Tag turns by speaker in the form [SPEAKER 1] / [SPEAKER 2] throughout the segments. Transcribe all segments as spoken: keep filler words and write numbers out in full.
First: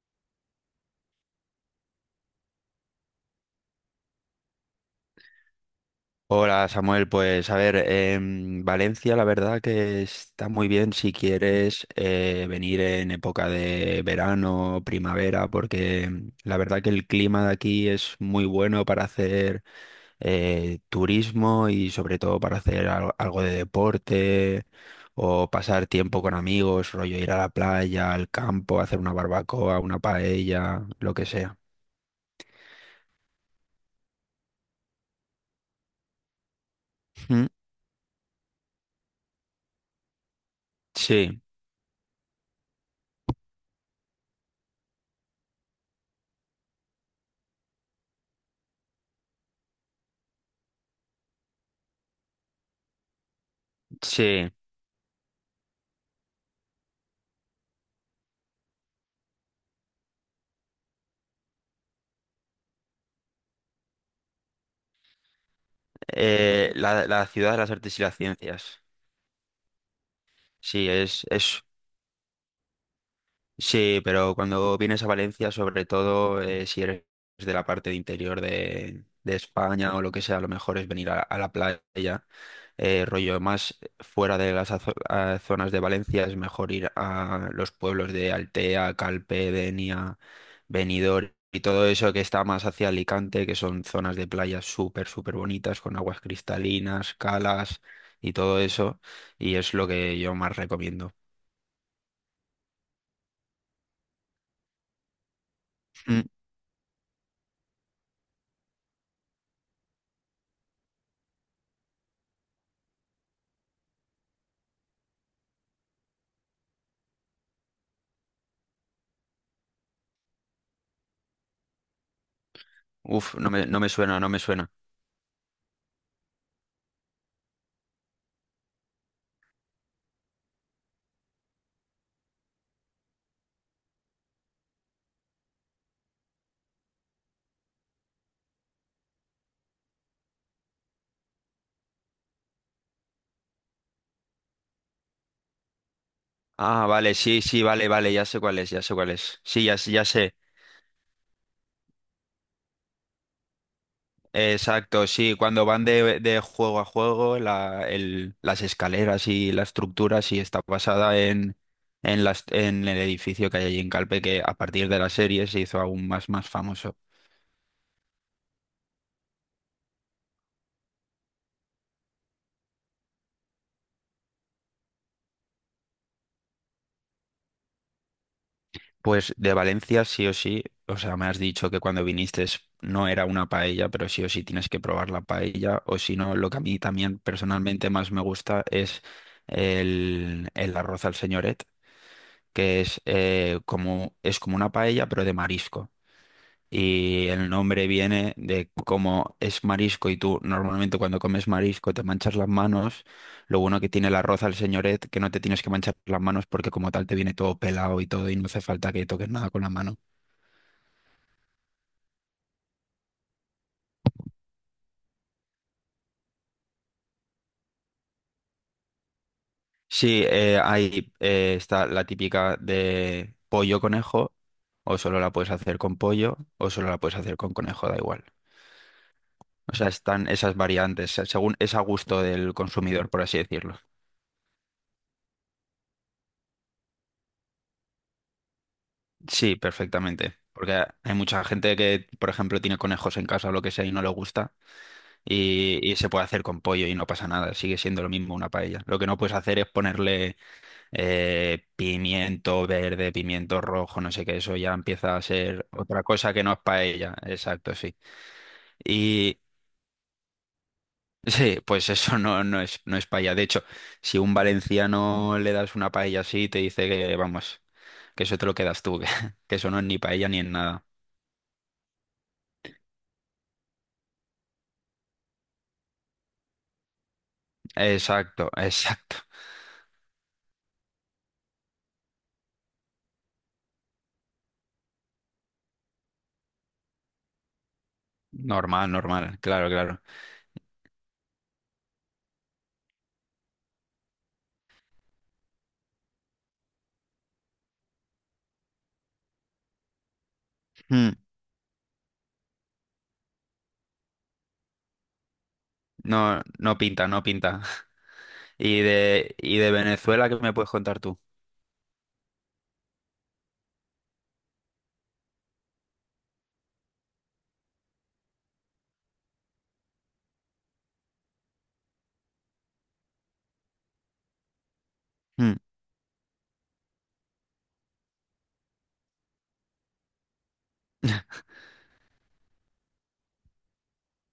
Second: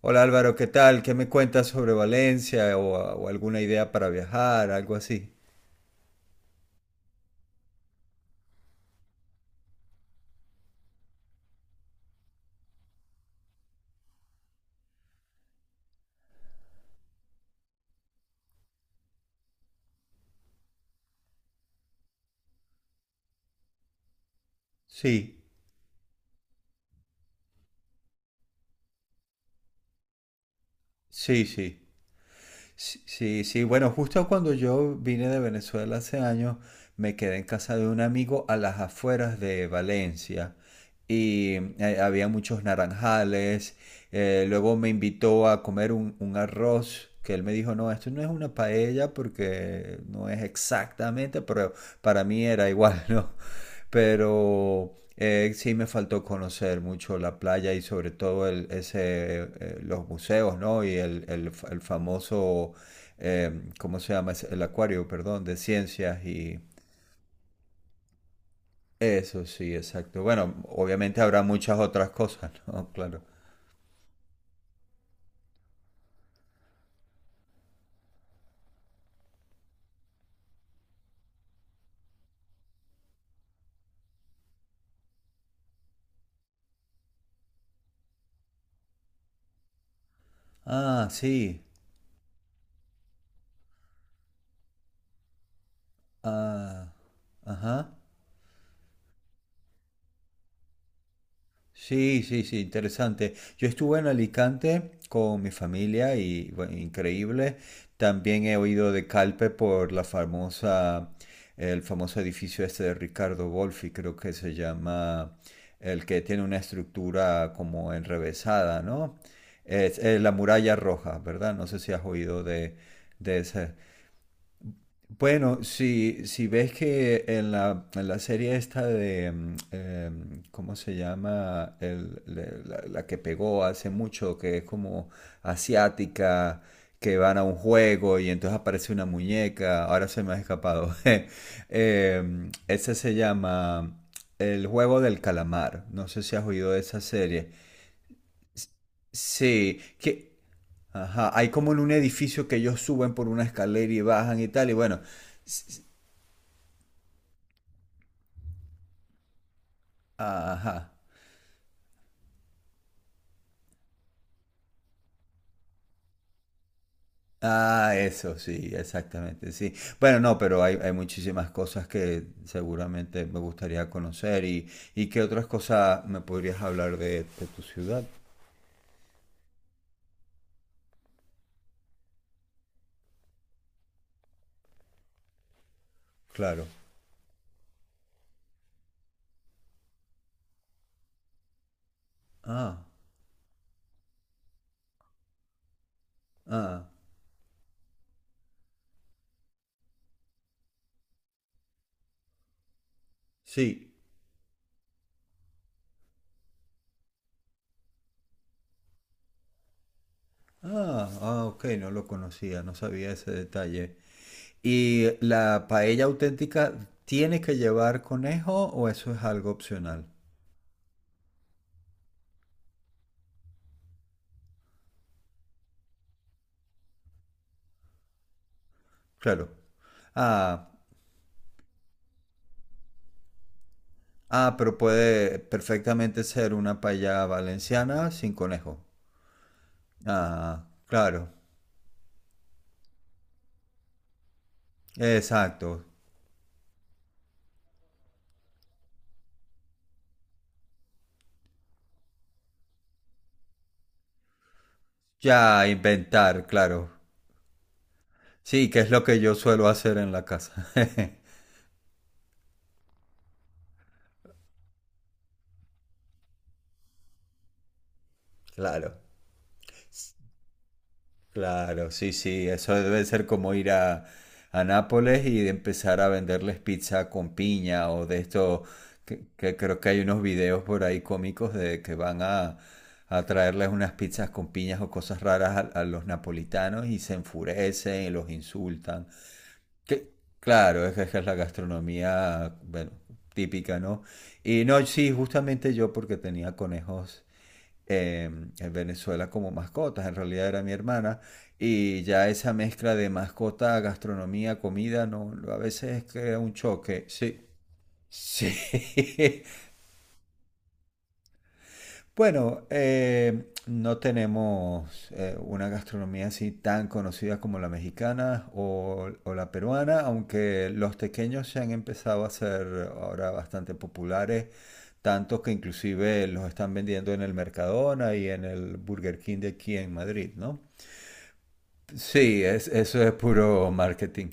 [SPEAKER 1] Hola Álvaro, ¿qué tal? ¿Qué me cuentas sobre Valencia o, o alguna idea para viajar, algo así?
[SPEAKER 2] Hola Samuel, pues a ver, em, Valencia la verdad que está muy bien si quieres eh, venir en época de verano, primavera, porque mm, la verdad que el clima de aquí es muy bueno para hacer eh, turismo y sobre todo para hacer al- algo, de deporte
[SPEAKER 1] Sí,
[SPEAKER 2] o pasar tiempo con amigos, rollo ir a la playa, al campo, hacer una barbacoa, una paella, lo que
[SPEAKER 1] sí,
[SPEAKER 2] sea.
[SPEAKER 1] sí. Sí, sí, sí. Bueno, justo cuando yo vine de Venezuela hace años, me quedé en
[SPEAKER 2] Mm,
[SPEAKER 1] casa de un amigo a las afueras de Valencia
[SPEAKER 2] sí,
[SPEAKER 1] y eh, había muchos naranjales. Eh, luego me invitó a comer un, un arroz que él me dijo, no, esto no es una paella porque no es exactamente, pero para mí era igual, ¿no?
[SPEAKER 2] sí.
[SPEAKER 1] Pero eh, sí me faltó conocer mucho la playa y sobre todo el, ese, eh, los museos, ¿no? Y el, el, fa- el famoso, eh, ¿cómo se llama? Es el acuario, perdón, de ciencias y
[SPEAKER 2] Eh, la, la ciudad de las artes y las ciencias.
[SPEAKER 1] eso, sí, exacto. Bueno,
[SPEAKER 2] Sí,
[SPEAKER 1] obviamente
[SPEAKER 2] es,
[SPEAKER 1] habrá
[SPEAKER 2] es,
[SPEAKER 1] muchas otras cosas, ¿no? Claro.
[SPEAKER 2] sí, pero cuando vienes a Valencia, sobre todo eh, si eres de la parte de interior de, de España o lo que sea, lo mejor es venir a, a la playa. Eh, rollo más fuera de las azo- a- zonas de Valencia, es mejor ir a los pueblos de Altea, Calpe, Denia,
[SPEAKER 1] Ah,
[SPEAKER 2] Benidorm y
[SPEAKER 1] sí.
[SPEAKER 2] todo eso que está más hacia Alicante, que son zonas de playa súper, súper bonitas, con aguas
[SPEAKER 1] Ah,
[SPEAKER 2] cristalinas, calas
[SPEAKER 1] ajá.
[SPEAKER 2] y todo eso. Y es lo que yo más recomiendo.
[SPEAKER 1] Sí, sí, sí, interesante. Yo estuve en Alicante con mi familia
[SPEAKER 2] Mm,
[SPEAKER 1] y bueno, increíble. También he oído de Calpe por la famosa, el famoso edificio este de Ricardo Wolfi, creo que se llama, el que tiene una estructura como enrevesada, ¿no? Es, eh, la muralla roja, ¿verdad? No sé si has oído de,
[SPEAKER 2] Uf,
[SPEAKER 1] de
[SPEAKER 2] no me,
[SPEAKER 1] ese.
[SPEAKER 2] no me suena, no me suena.
[SPEAKER 1] Bueno, si, si ves que en la, en la serie esta de, mm, em, ¿cómo se llama? El- le- la, la que pegó hace mucho, que es como asiática, que van a un juego y entonces aparece una muñeca, ahora se me ha escapado. Em, ese se llama El juego del calamar, no sé si has oído de
[SPEAKER 2] Ah,
[SPEAKER 1] esa
[SPEAKER 2] vale, sí,
[SPEAKER 1] serie.
[SPEAKER 2] sí, vale, vale, ya sé cuál
[SPEAKER 1] S-
[SPEAKER 2] es, ya sé cuál es. Sí, ya,
[SPEAKER 1] Sí,
[SPEAKER 2] sé- ya
[SPEAKER 1] que.
[SPEAKER 2] sé.
[SPEAKER 1] Ajá, hay como en un edificio que ellos suben por una escalera y bajan y tal, y bueno,
[SPEAKER 2] Exacto, sí, cuando van de, de juego a juego, la, el, las escaleras y la estructura sí está
[SPEAKER 1] ajá.
[SPEAKER 2] basada en, en, las, en el edificio que hay allí en Calpe, que a partir de la serie se hizo aún más, más famoso.
[SPEAKER 1] Ah, eso, sí, exactamente, sí. Bueno, no, pero hay, hay muchísimas cosas que seguramente me gustaría conocer y, y qué otras cosas me podrías hablar de, de tu ciudad,
[SPEAKER 2] Pues de Valencia sí o sí, o sea, me has dicho que cuando viniste es no era una paella, pero sí o sí tienes que probar la paella, o si no, lo que a
[SPEAKER 1] claro.
[SPEAKER 2] mí también personalmente más me gusta es el, el arroz al señoret
[SPEAKER 1] Ah,
[SPEAKER 2] que es, eh, como, es como una paella, pero de marisco.
[SPEAKER 1] ah,
[SPEAKER 2] Y el nombre viene de cómo es marisco y tú normalmente cuando comes marisco te manchas las manos. Lo bueno que
[SPEAKER 1] sí.
[SPEAKER 2] tiene el arroz al señoret, que no te tienes que manchar las manos porque como tal te viene todo pelado y todo y no hace falta que toques nada con la mano.
[SPEAKER 1] Ah, ah, ok, no lo conocía, no sabía ese detalle. ¿Y la paella auténtica tiene que llevar conejo o eso es algo opcional?
[SPEAKER 2] Sí, eh, ahí eh, está la típica de pollo conejo, o solo la puedes hacer con pollo, o solo la puedes hacer con conejo, da igual.
[SPEAKER 1] Claro.
[SPEAKER 2] O sea, están esas
[SPEAKER 1] Ah.
[SPEAKER 2] variantes, se- según es a gusto del consumidor, por así decirlo.
[SPEAKER 1] Ah, pero puede perfectamente ser una paella valenciana sin conejo.
[SPEAKER 2] Sí, perfectamente.
[SPEAKER 1] Ah,
[SPEAKER 2] Porque hay
[SPEAKER 1] claro.
[SPEAKER 2] mucha gente que, por ejemplo, tiene conejos en casa o lo que sea y no le gusta
[SPEAKER 1] Exacto.
[SPEAKER 2] y, y se puede hacer con pollo y no pasa nada, sigue siendo lo mismo una paella. Lo que no puedes hacer es ponerle eh, pimiento verde, pimiento rojo, no sé qué, eso ya empieza a
[SPEAKER 1] Ya
[SPEAKER 2] ser otra cosa que
[SPEAKER 1] inventar,
[SPEAKER 2] no es
[SPEAKER 1] claro.
[SPEAKER 2] paella. Exacto, sí.
[SPEAKER 1] Sí, que es lo que yo
[SPEAKER 2] Y
[SPEAKER 1] suelo hacer en la casa.
[SPEAKER 2] sí, pues eso no, no es, no es paella. De hecho, si un valenciano le das una paella así, te dice que, vamos. Que eso te lo quedas tú,
[SPEAKER 1] Claro.
[SPEAKER 2] que, que eso no es ni paella ni en nada.
[SPEAKER 1] Claro, sí, sí, eso debe ser como ir a, a Nápoles y de empezar a venderles pizza con piña o de
[SPEAKER 2] Exacto,
[SPEAKER 1] esto,
[SPEAKER 2] exacto.
[SPEAKER 1] que, que creo que hay unos videos por ahí cómicos de que van a, a traerles unas pizzas con piñas o cosas raras a, a los napolitanos y se enfurecen y los
[SPEAKER 2] Normal,
[SPEAKER 1] insultan.
[SPEAKER 2] normal, claro, claro.
[SPEAKER 1] Que, claro, es que es que es la gastronomía, bueno, típica, ¿no? Y no, sí, justamente yo porque tenía conejos eh, en Venezuela como mascotas, en realidad era mi
[SPEAKER 2] Mm,
[SPEAKER 1] hermana, y ya esa mezcla de mascota, gastronomía, comida, no, a veces crea
[SPEAKER 2] no,
[SPEAKER 1] un
[SPEAKER 2] no
[SPEAKER 1] choque,
[SPEAKER 2] pinta, no
[SPEAKER 1] sí.
[SPEAKER 2] pinta.
[SPEAKER 1] Sí,
[SPEAKER 2] ¿Y de, y de Venezuela qué me puedes contar tú?
[SPEAKER 1] bueno, eh, no tenemos eh, una gastronomía así tan conocida como la mexicana o, o la peruana, aunque los tequeños se han empezado a ser ahora bastante populares, tanto que
[SPEAKER 2] Mm.
[SPEAKER 1] inclusive los están vendiendo en el Mercadona y en el Burger King de aquí en Madrid, ¿no? Sí, es- eso es puro marketing.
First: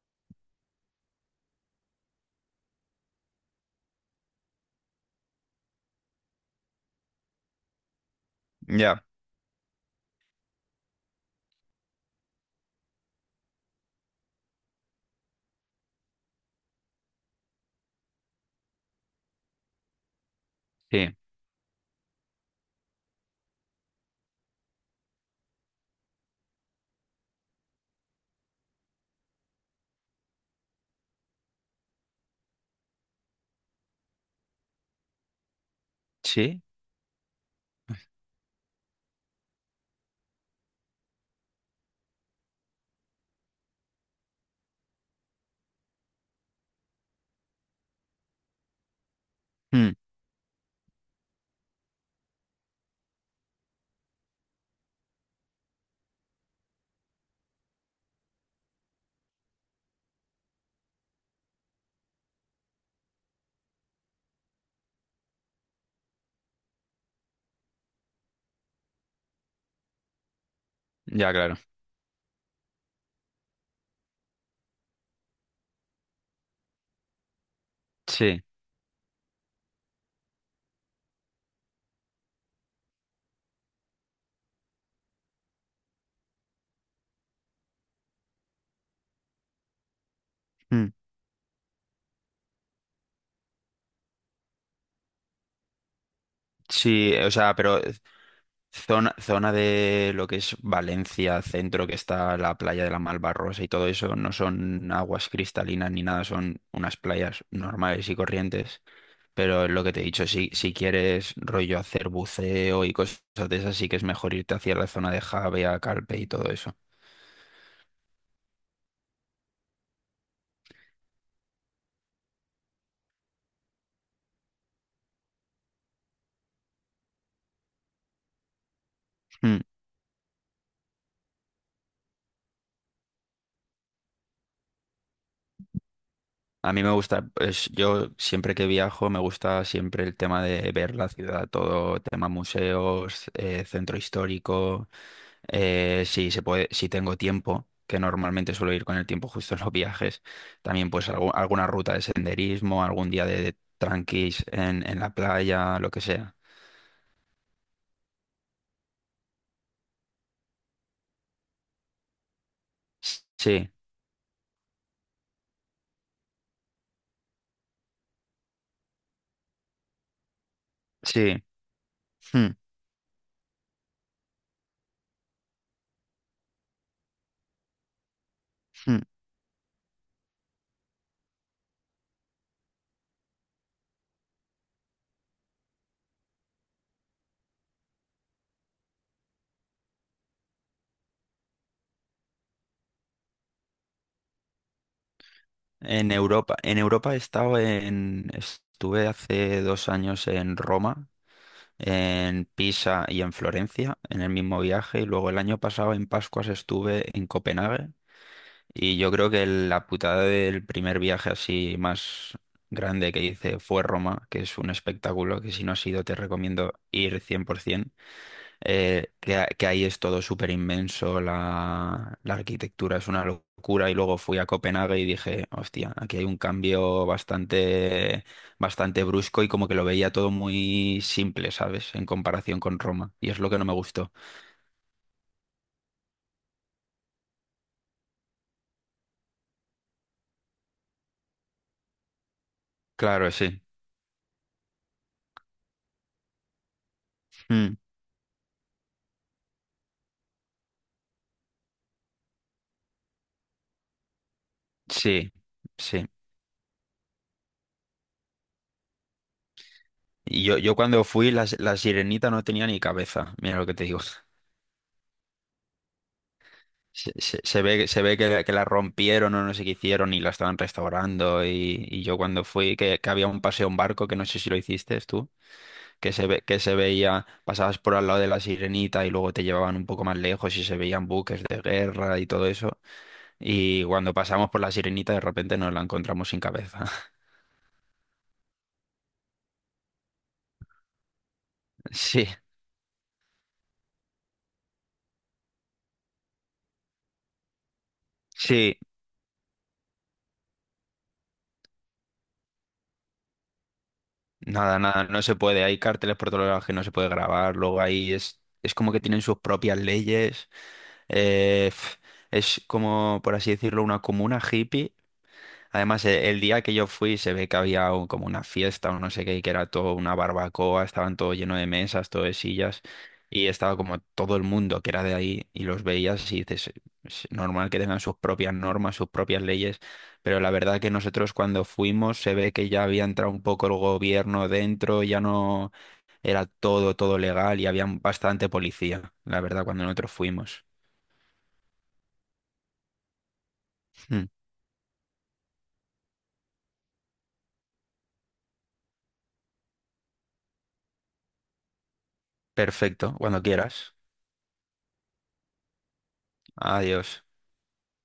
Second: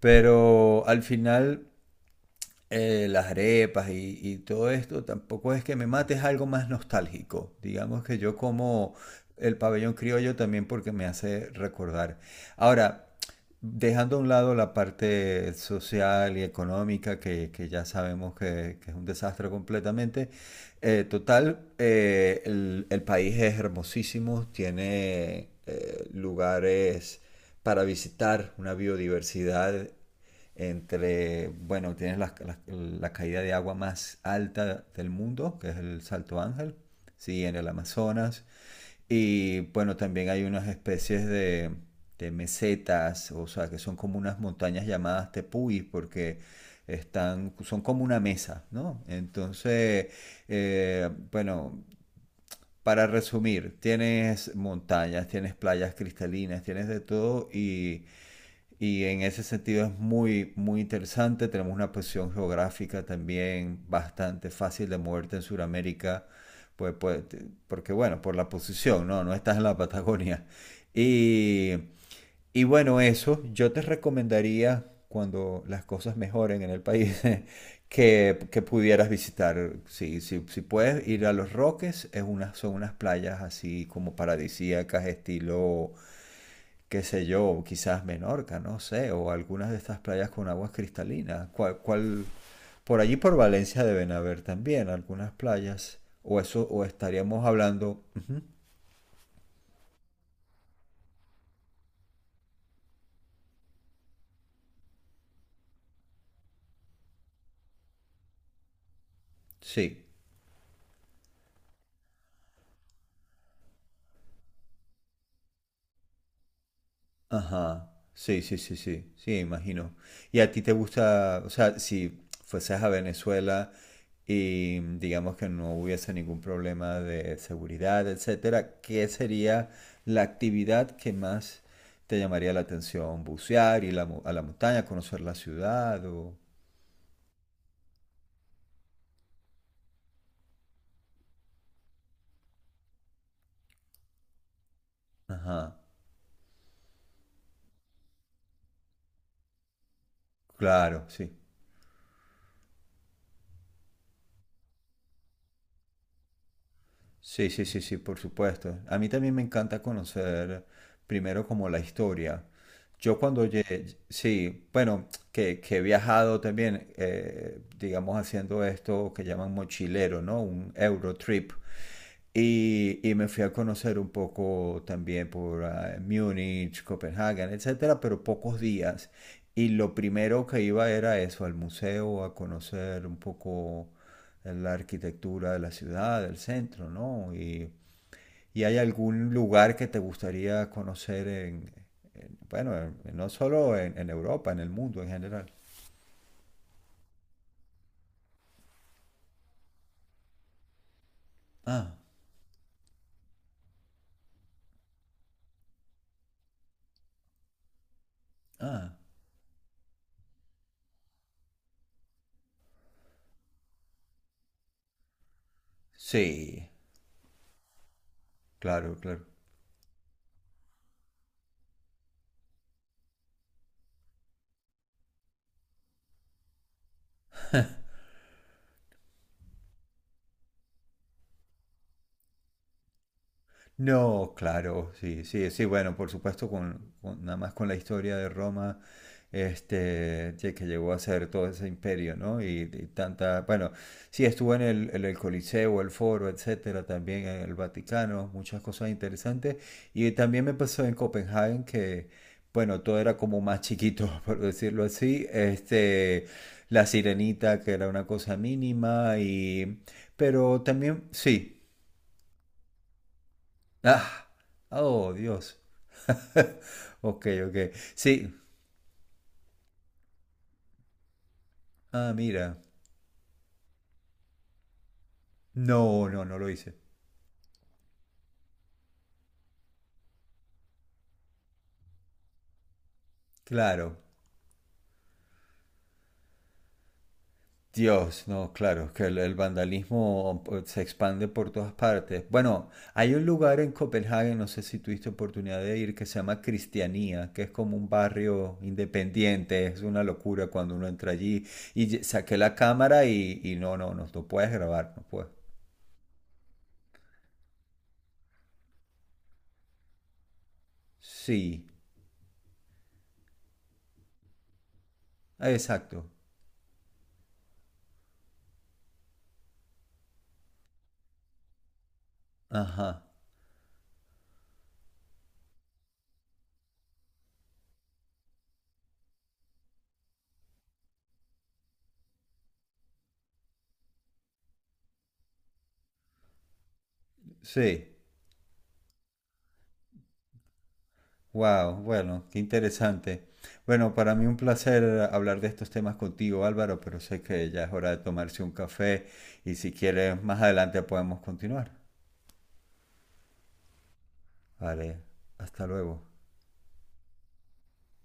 [SPEAKER 1] Pero al final eh, las arepas y, y todo esto, tampoco es que me mate, es algo más nostálgico. Digamos que yo como
[SPEAKER 2] Ya,
[SPEAKER 1] el pabellón criollo también porque me hace recordar. Ahora, dejando a un lado la parte social y económica, que, que ya sabemos que, que es un desastre completamente, eh,
[SPEAKER 2] sí.
[SPEAKER 1] total, eh, el, el país es hermosísimo, tiene eh, lugares para visitar, una biodiversidad entre, bueno, tienes la, la- la caída de agua más alta del mundo, que es el Salto
[SPEAKER 2] ¿Sí?
[SPEAKER 1] Ángel, sí, en el Amazonas. Y bueno, también hay unas especies de, de mesetas, o sea, que son como unas montañas llamadas tepuis, porque están, son como una mesa, ¿no?
[SPEAKER 2] Mm,
[SPEAKER 1] Entonces, eh, bueno, para resumir, tienes montañas, tienes playas cristalinas, tienes de todo y y en ese sentido es muy, muy interesante. Tenemos una posición geográfica también bastante fácil de moverte en Sudamérica, pues, pues, te- porque bueno, por la posición, ¿no? No estás en la Patagonia.
[SPEAKER 2] ya, claro.
[SPEAKER 1] Y, y bueno, eso, yo te recomendaría, cuando las cosas mejoren en el país, que,
[SPEAKER 2] Sí.
[SPEAKER 1] que pudieras visitar. Si, si, si puedes ir a Los Roques, es una, son unas playas así como paradisíacas, estilo qué sé yo, quizás Menorca, no sé, o algunas de estas playas con aguas
[SPEAKER 2] Mm,
[SPEAKER 1] cristalinas. ¿Cuál, cuál... Por allí por Valencia deben haber también algunas playas, o eso, o
[SPEAKER 2] sí, o
[SPEAKER 1] estaríamos
[SPEAKER 2] sea, pero
[SPEAKER 1] hablando,
[SPEAKER 2] zona, zona de lo que es Valencia, centro, que está la playa de la Malvarrosa y todo eso, no son aguas cristalinas ni nada, son unas playas normales y corrientes. Pero es lo que te
[SPEAKER 1] sí,
[SPEAKER 2] he dicho, si, si quieres rollo hacer buceo y cosas de esas, sí que es mejor irte hacia la zona de Javea, Calpe y todo eso.
[SPEAKER 1] ajá, sí, sí, sí, sí, sí, imagino. ¿Y a ti te gusta, o sea, si fueses a Venezuela y digamos que no hubiese ningún problema de seguridad, etcétera, qué
[SPEAKER 2] Mm.
[SPEAKER 1] sería la actividad que más te llamaría la atención? ¿Bucear, ir a la, mo- a la montaña, conocer la ciudad o...?
[SPEAKER 2] A mí me gusta, pues yo siempre que viajo me gusta siempre el tema de ver la ciudad, todo tema museos, eh, centro histórico,
[SPEAKER 1] Ajá,
[SPEAKER 2] eh, si se puede, si tengo tiempo, que normalmente suelo ir con el tiempo justo en los viajes, también
[SPEAKER 1] claro,
[SPEAKER 2] pues
[SPEAKER 1] sí.
[SPEAKER 2] algu- alguna ruta de senderismo, algún día de, de tranquis en, en la playa, lo que sea.
[SPEAKER 1] Sí, sí, sí, sí, por supuesto. A mí también me encanta conocer primero como la historia. Yo cuando
[SPEAKER 2] Sí,
[SPEAKER 1] llegué, sí, bueno, que, que he viajado también, eh, digamos, haciendo esto que llaman mochilero, ¿no? Un
[SPEAKER 2] sí.
[SPEAKER 1] Eurotrip.
[SPEAKER 2] Hmm.
[SPEAKER 1] Y, y me fui a conocer un poco también por ah, Múnich, Copenhague, etcétera, pero pocos
[SPEAKER 2] Mm.
[SPEAKER 1] días. Y lo primero que iba era eso, al museo, a conocer un poco la arquitectura de la ciudad, del centro, ¿no? Y, y hay algún lugar que te gustaría conocer en, en- bueno, en- no solo en, en Europa, en el mundo en general.
[SPEAKER 2] En Europa, en Europa he estado en, estuve hace dos años en Roma,
[SPEAKER 1] Ah,
[SPEAKER 2] en Pisa y en Florencia, en el mismo viaje, y luego el año pasado en Pascuas estuve en Copenhague,
[SPEAKER 1] ah,
[SPEAKER 2] y yo creo que la putada del primer viaje así más grande que hice fue Roma, que es un espectáculo que si no has ido te
[SPEAKER 1] sí,
[SPEAKER 2] recomiendo ir cien por ciento.
[SPEAKER 1] claro,
[SPEAKER 2] eh,
[SPEAKER 1] claro.
[SPEAKER 2] que, que ahí es todo súper inmenso, la, la arquitectura es una locura y luego fui a Copenhague y dije, hostia, aquí hay un cambio bastante, bastante brusco y como que lo veía todo muy simple, ¿sabes? En comparación con Roma y es lo que no me gustó.
[SPEAKER 1] No, claro, sí, sí, sí, bueno, por supuesto, con, con- nada más con la historia de Roma, este, que que llegó a ser todo ese imperio, ¿no? Y, y
[SPEAKER 2] Claro,
[SPEAKER 1] tanta,
[SPEAKER 2] sí.
[SPEAKER 1] bueno, sí, estuvo en el, en el Coliseo, el Foro, etcétera, también en el
[SPEAKER 2] Mm,
[SPEAKER 1] Vaticano, muchas cosas interesantes. Y también me pasó en Copenhague que, bueno, todo era como más chiquito, por decirlo así,
[SPEAKER 2] sí, sí.
[SPEAKER 1] este, la sirenita, que era una cosa mínima, y,
[SPEAKER 2] Y yo,
[SPEAKER 1] pero
[SPEAKER 2] yo cuando
[SPEAKER 1] también,
[SPEAKER 2] fui, la,
[SPEAKER 1] sí.
[SPEAKER 2] la Sirenita no tenía ni cabeza, mira lo que te digo.
[SPEAKER 1] Ah, oh, Dios.
[SPEAKER 2] Se,
[SPEAKER 1] Ok,
[SPEAKER 2] se- se
[SPEAKER 1] ok.
[SPEAKER 2] ve, se ve
[SPEAKER 1] Sí.
[SPEAKER 2] que, la que la rompieron o no sé qué hicieron y la estaban restaurando y, y
[SPEAKER 1] Ah,
[SPEAKER 2] yo cuando
[SPEAKER 1] mira.
[SPEAKER 2] fui, que, que había un paseo en barco, que no sé si lo hiciste tú,
[SPEAKER 1] No,
[SPEAKER 2] que
[SPEAKER 1] no,
[SPEAKER 2] se
[SPEAKER 1] no
[SPEAKER 2] ve,
[SPEAKER 1] lo
[SPEAKER 2] que se
[SPEAKER 1] hice.
[SPEAKER 2] veía, pasabas por al lado de la Sirenita y luego te llevaban un poco más lejos y se veían buques de guerra y todo eso. Y
[SPEAKER 1] Claro.
[SPEAKER 2] cuando pasamos por la Sirenita de repente nos la encontramos sin cabeza.
[SPEAKER 1] Dios, no, claro, que el, el vandalismo eh, se expande por todas partes.
[SPEAKER 2] Sí,
[SPEAKER 1] Bueno, hay un lugar en Copenhague, no sé si tuviste oportunidad de ir, que se llama Cristianía, que es como un barrio
[SPEAKER 2] sí,
[SPEAKER 1] independiente, es una locura cuando uno entra allí. Y ye- saqué la cámara y, y no, no, no, no puedes
[SPEAKER 2] nada,
[SPEAKER 1] grabar, no
[SPEAKER 2] nada, no
[SPEAKER 1] puedes.
[SPEAKER 2] se puede. Hay carteles por todos lados que no se puede grabar, luego ahí es, es como que tienen sus propias leyes.
[SPEAKER 1] Sí,
[SPEAKER 2] Eh, pf, es como, por así decirlo, una comuna hippie.
[SPEAKER 1] ah,
[SPEAKER 2] Además,
[SPEAKER 1] exacto.
[SPEAKER 2] e- el, día que yo fui se ve que había un- como una fiesta o no sé qué, que era todo una barbacoa, estaban todo lleno de mesas, todo de sillas,
[SPEAKER 1] Ajá,
[SPEAKER 2] y estaba como todo el mundo que era de ahí y los veías y dices, es normal que tengan sus propias normas, sus propias leyes, pero la verdad que nosotros cuando fuimos se ve que ya había entrado un poco el gobierno dentro, ya no era todo, todo legal y había
[SPEAKER 1] sí.
[SPEAKER 2] bastante policía, la verdad, cuando nosotros fuimos.
[SPEAKER 1] Wow, bueno, qué interesante. Bueno, para mí
[SPEAKER 2] Hmm.
[SPEAKER 1] un placer hablar de estos temas contigo, Álvaro, pero sé que ya es hora de tomarse un café y si quieres, más adelante podemos continuar.
[SPEAKER 2] Perfecto, cuando quieras.
[SPEAKER 1] Vale, hasta luego.
[SPEAKER 2] Adiós.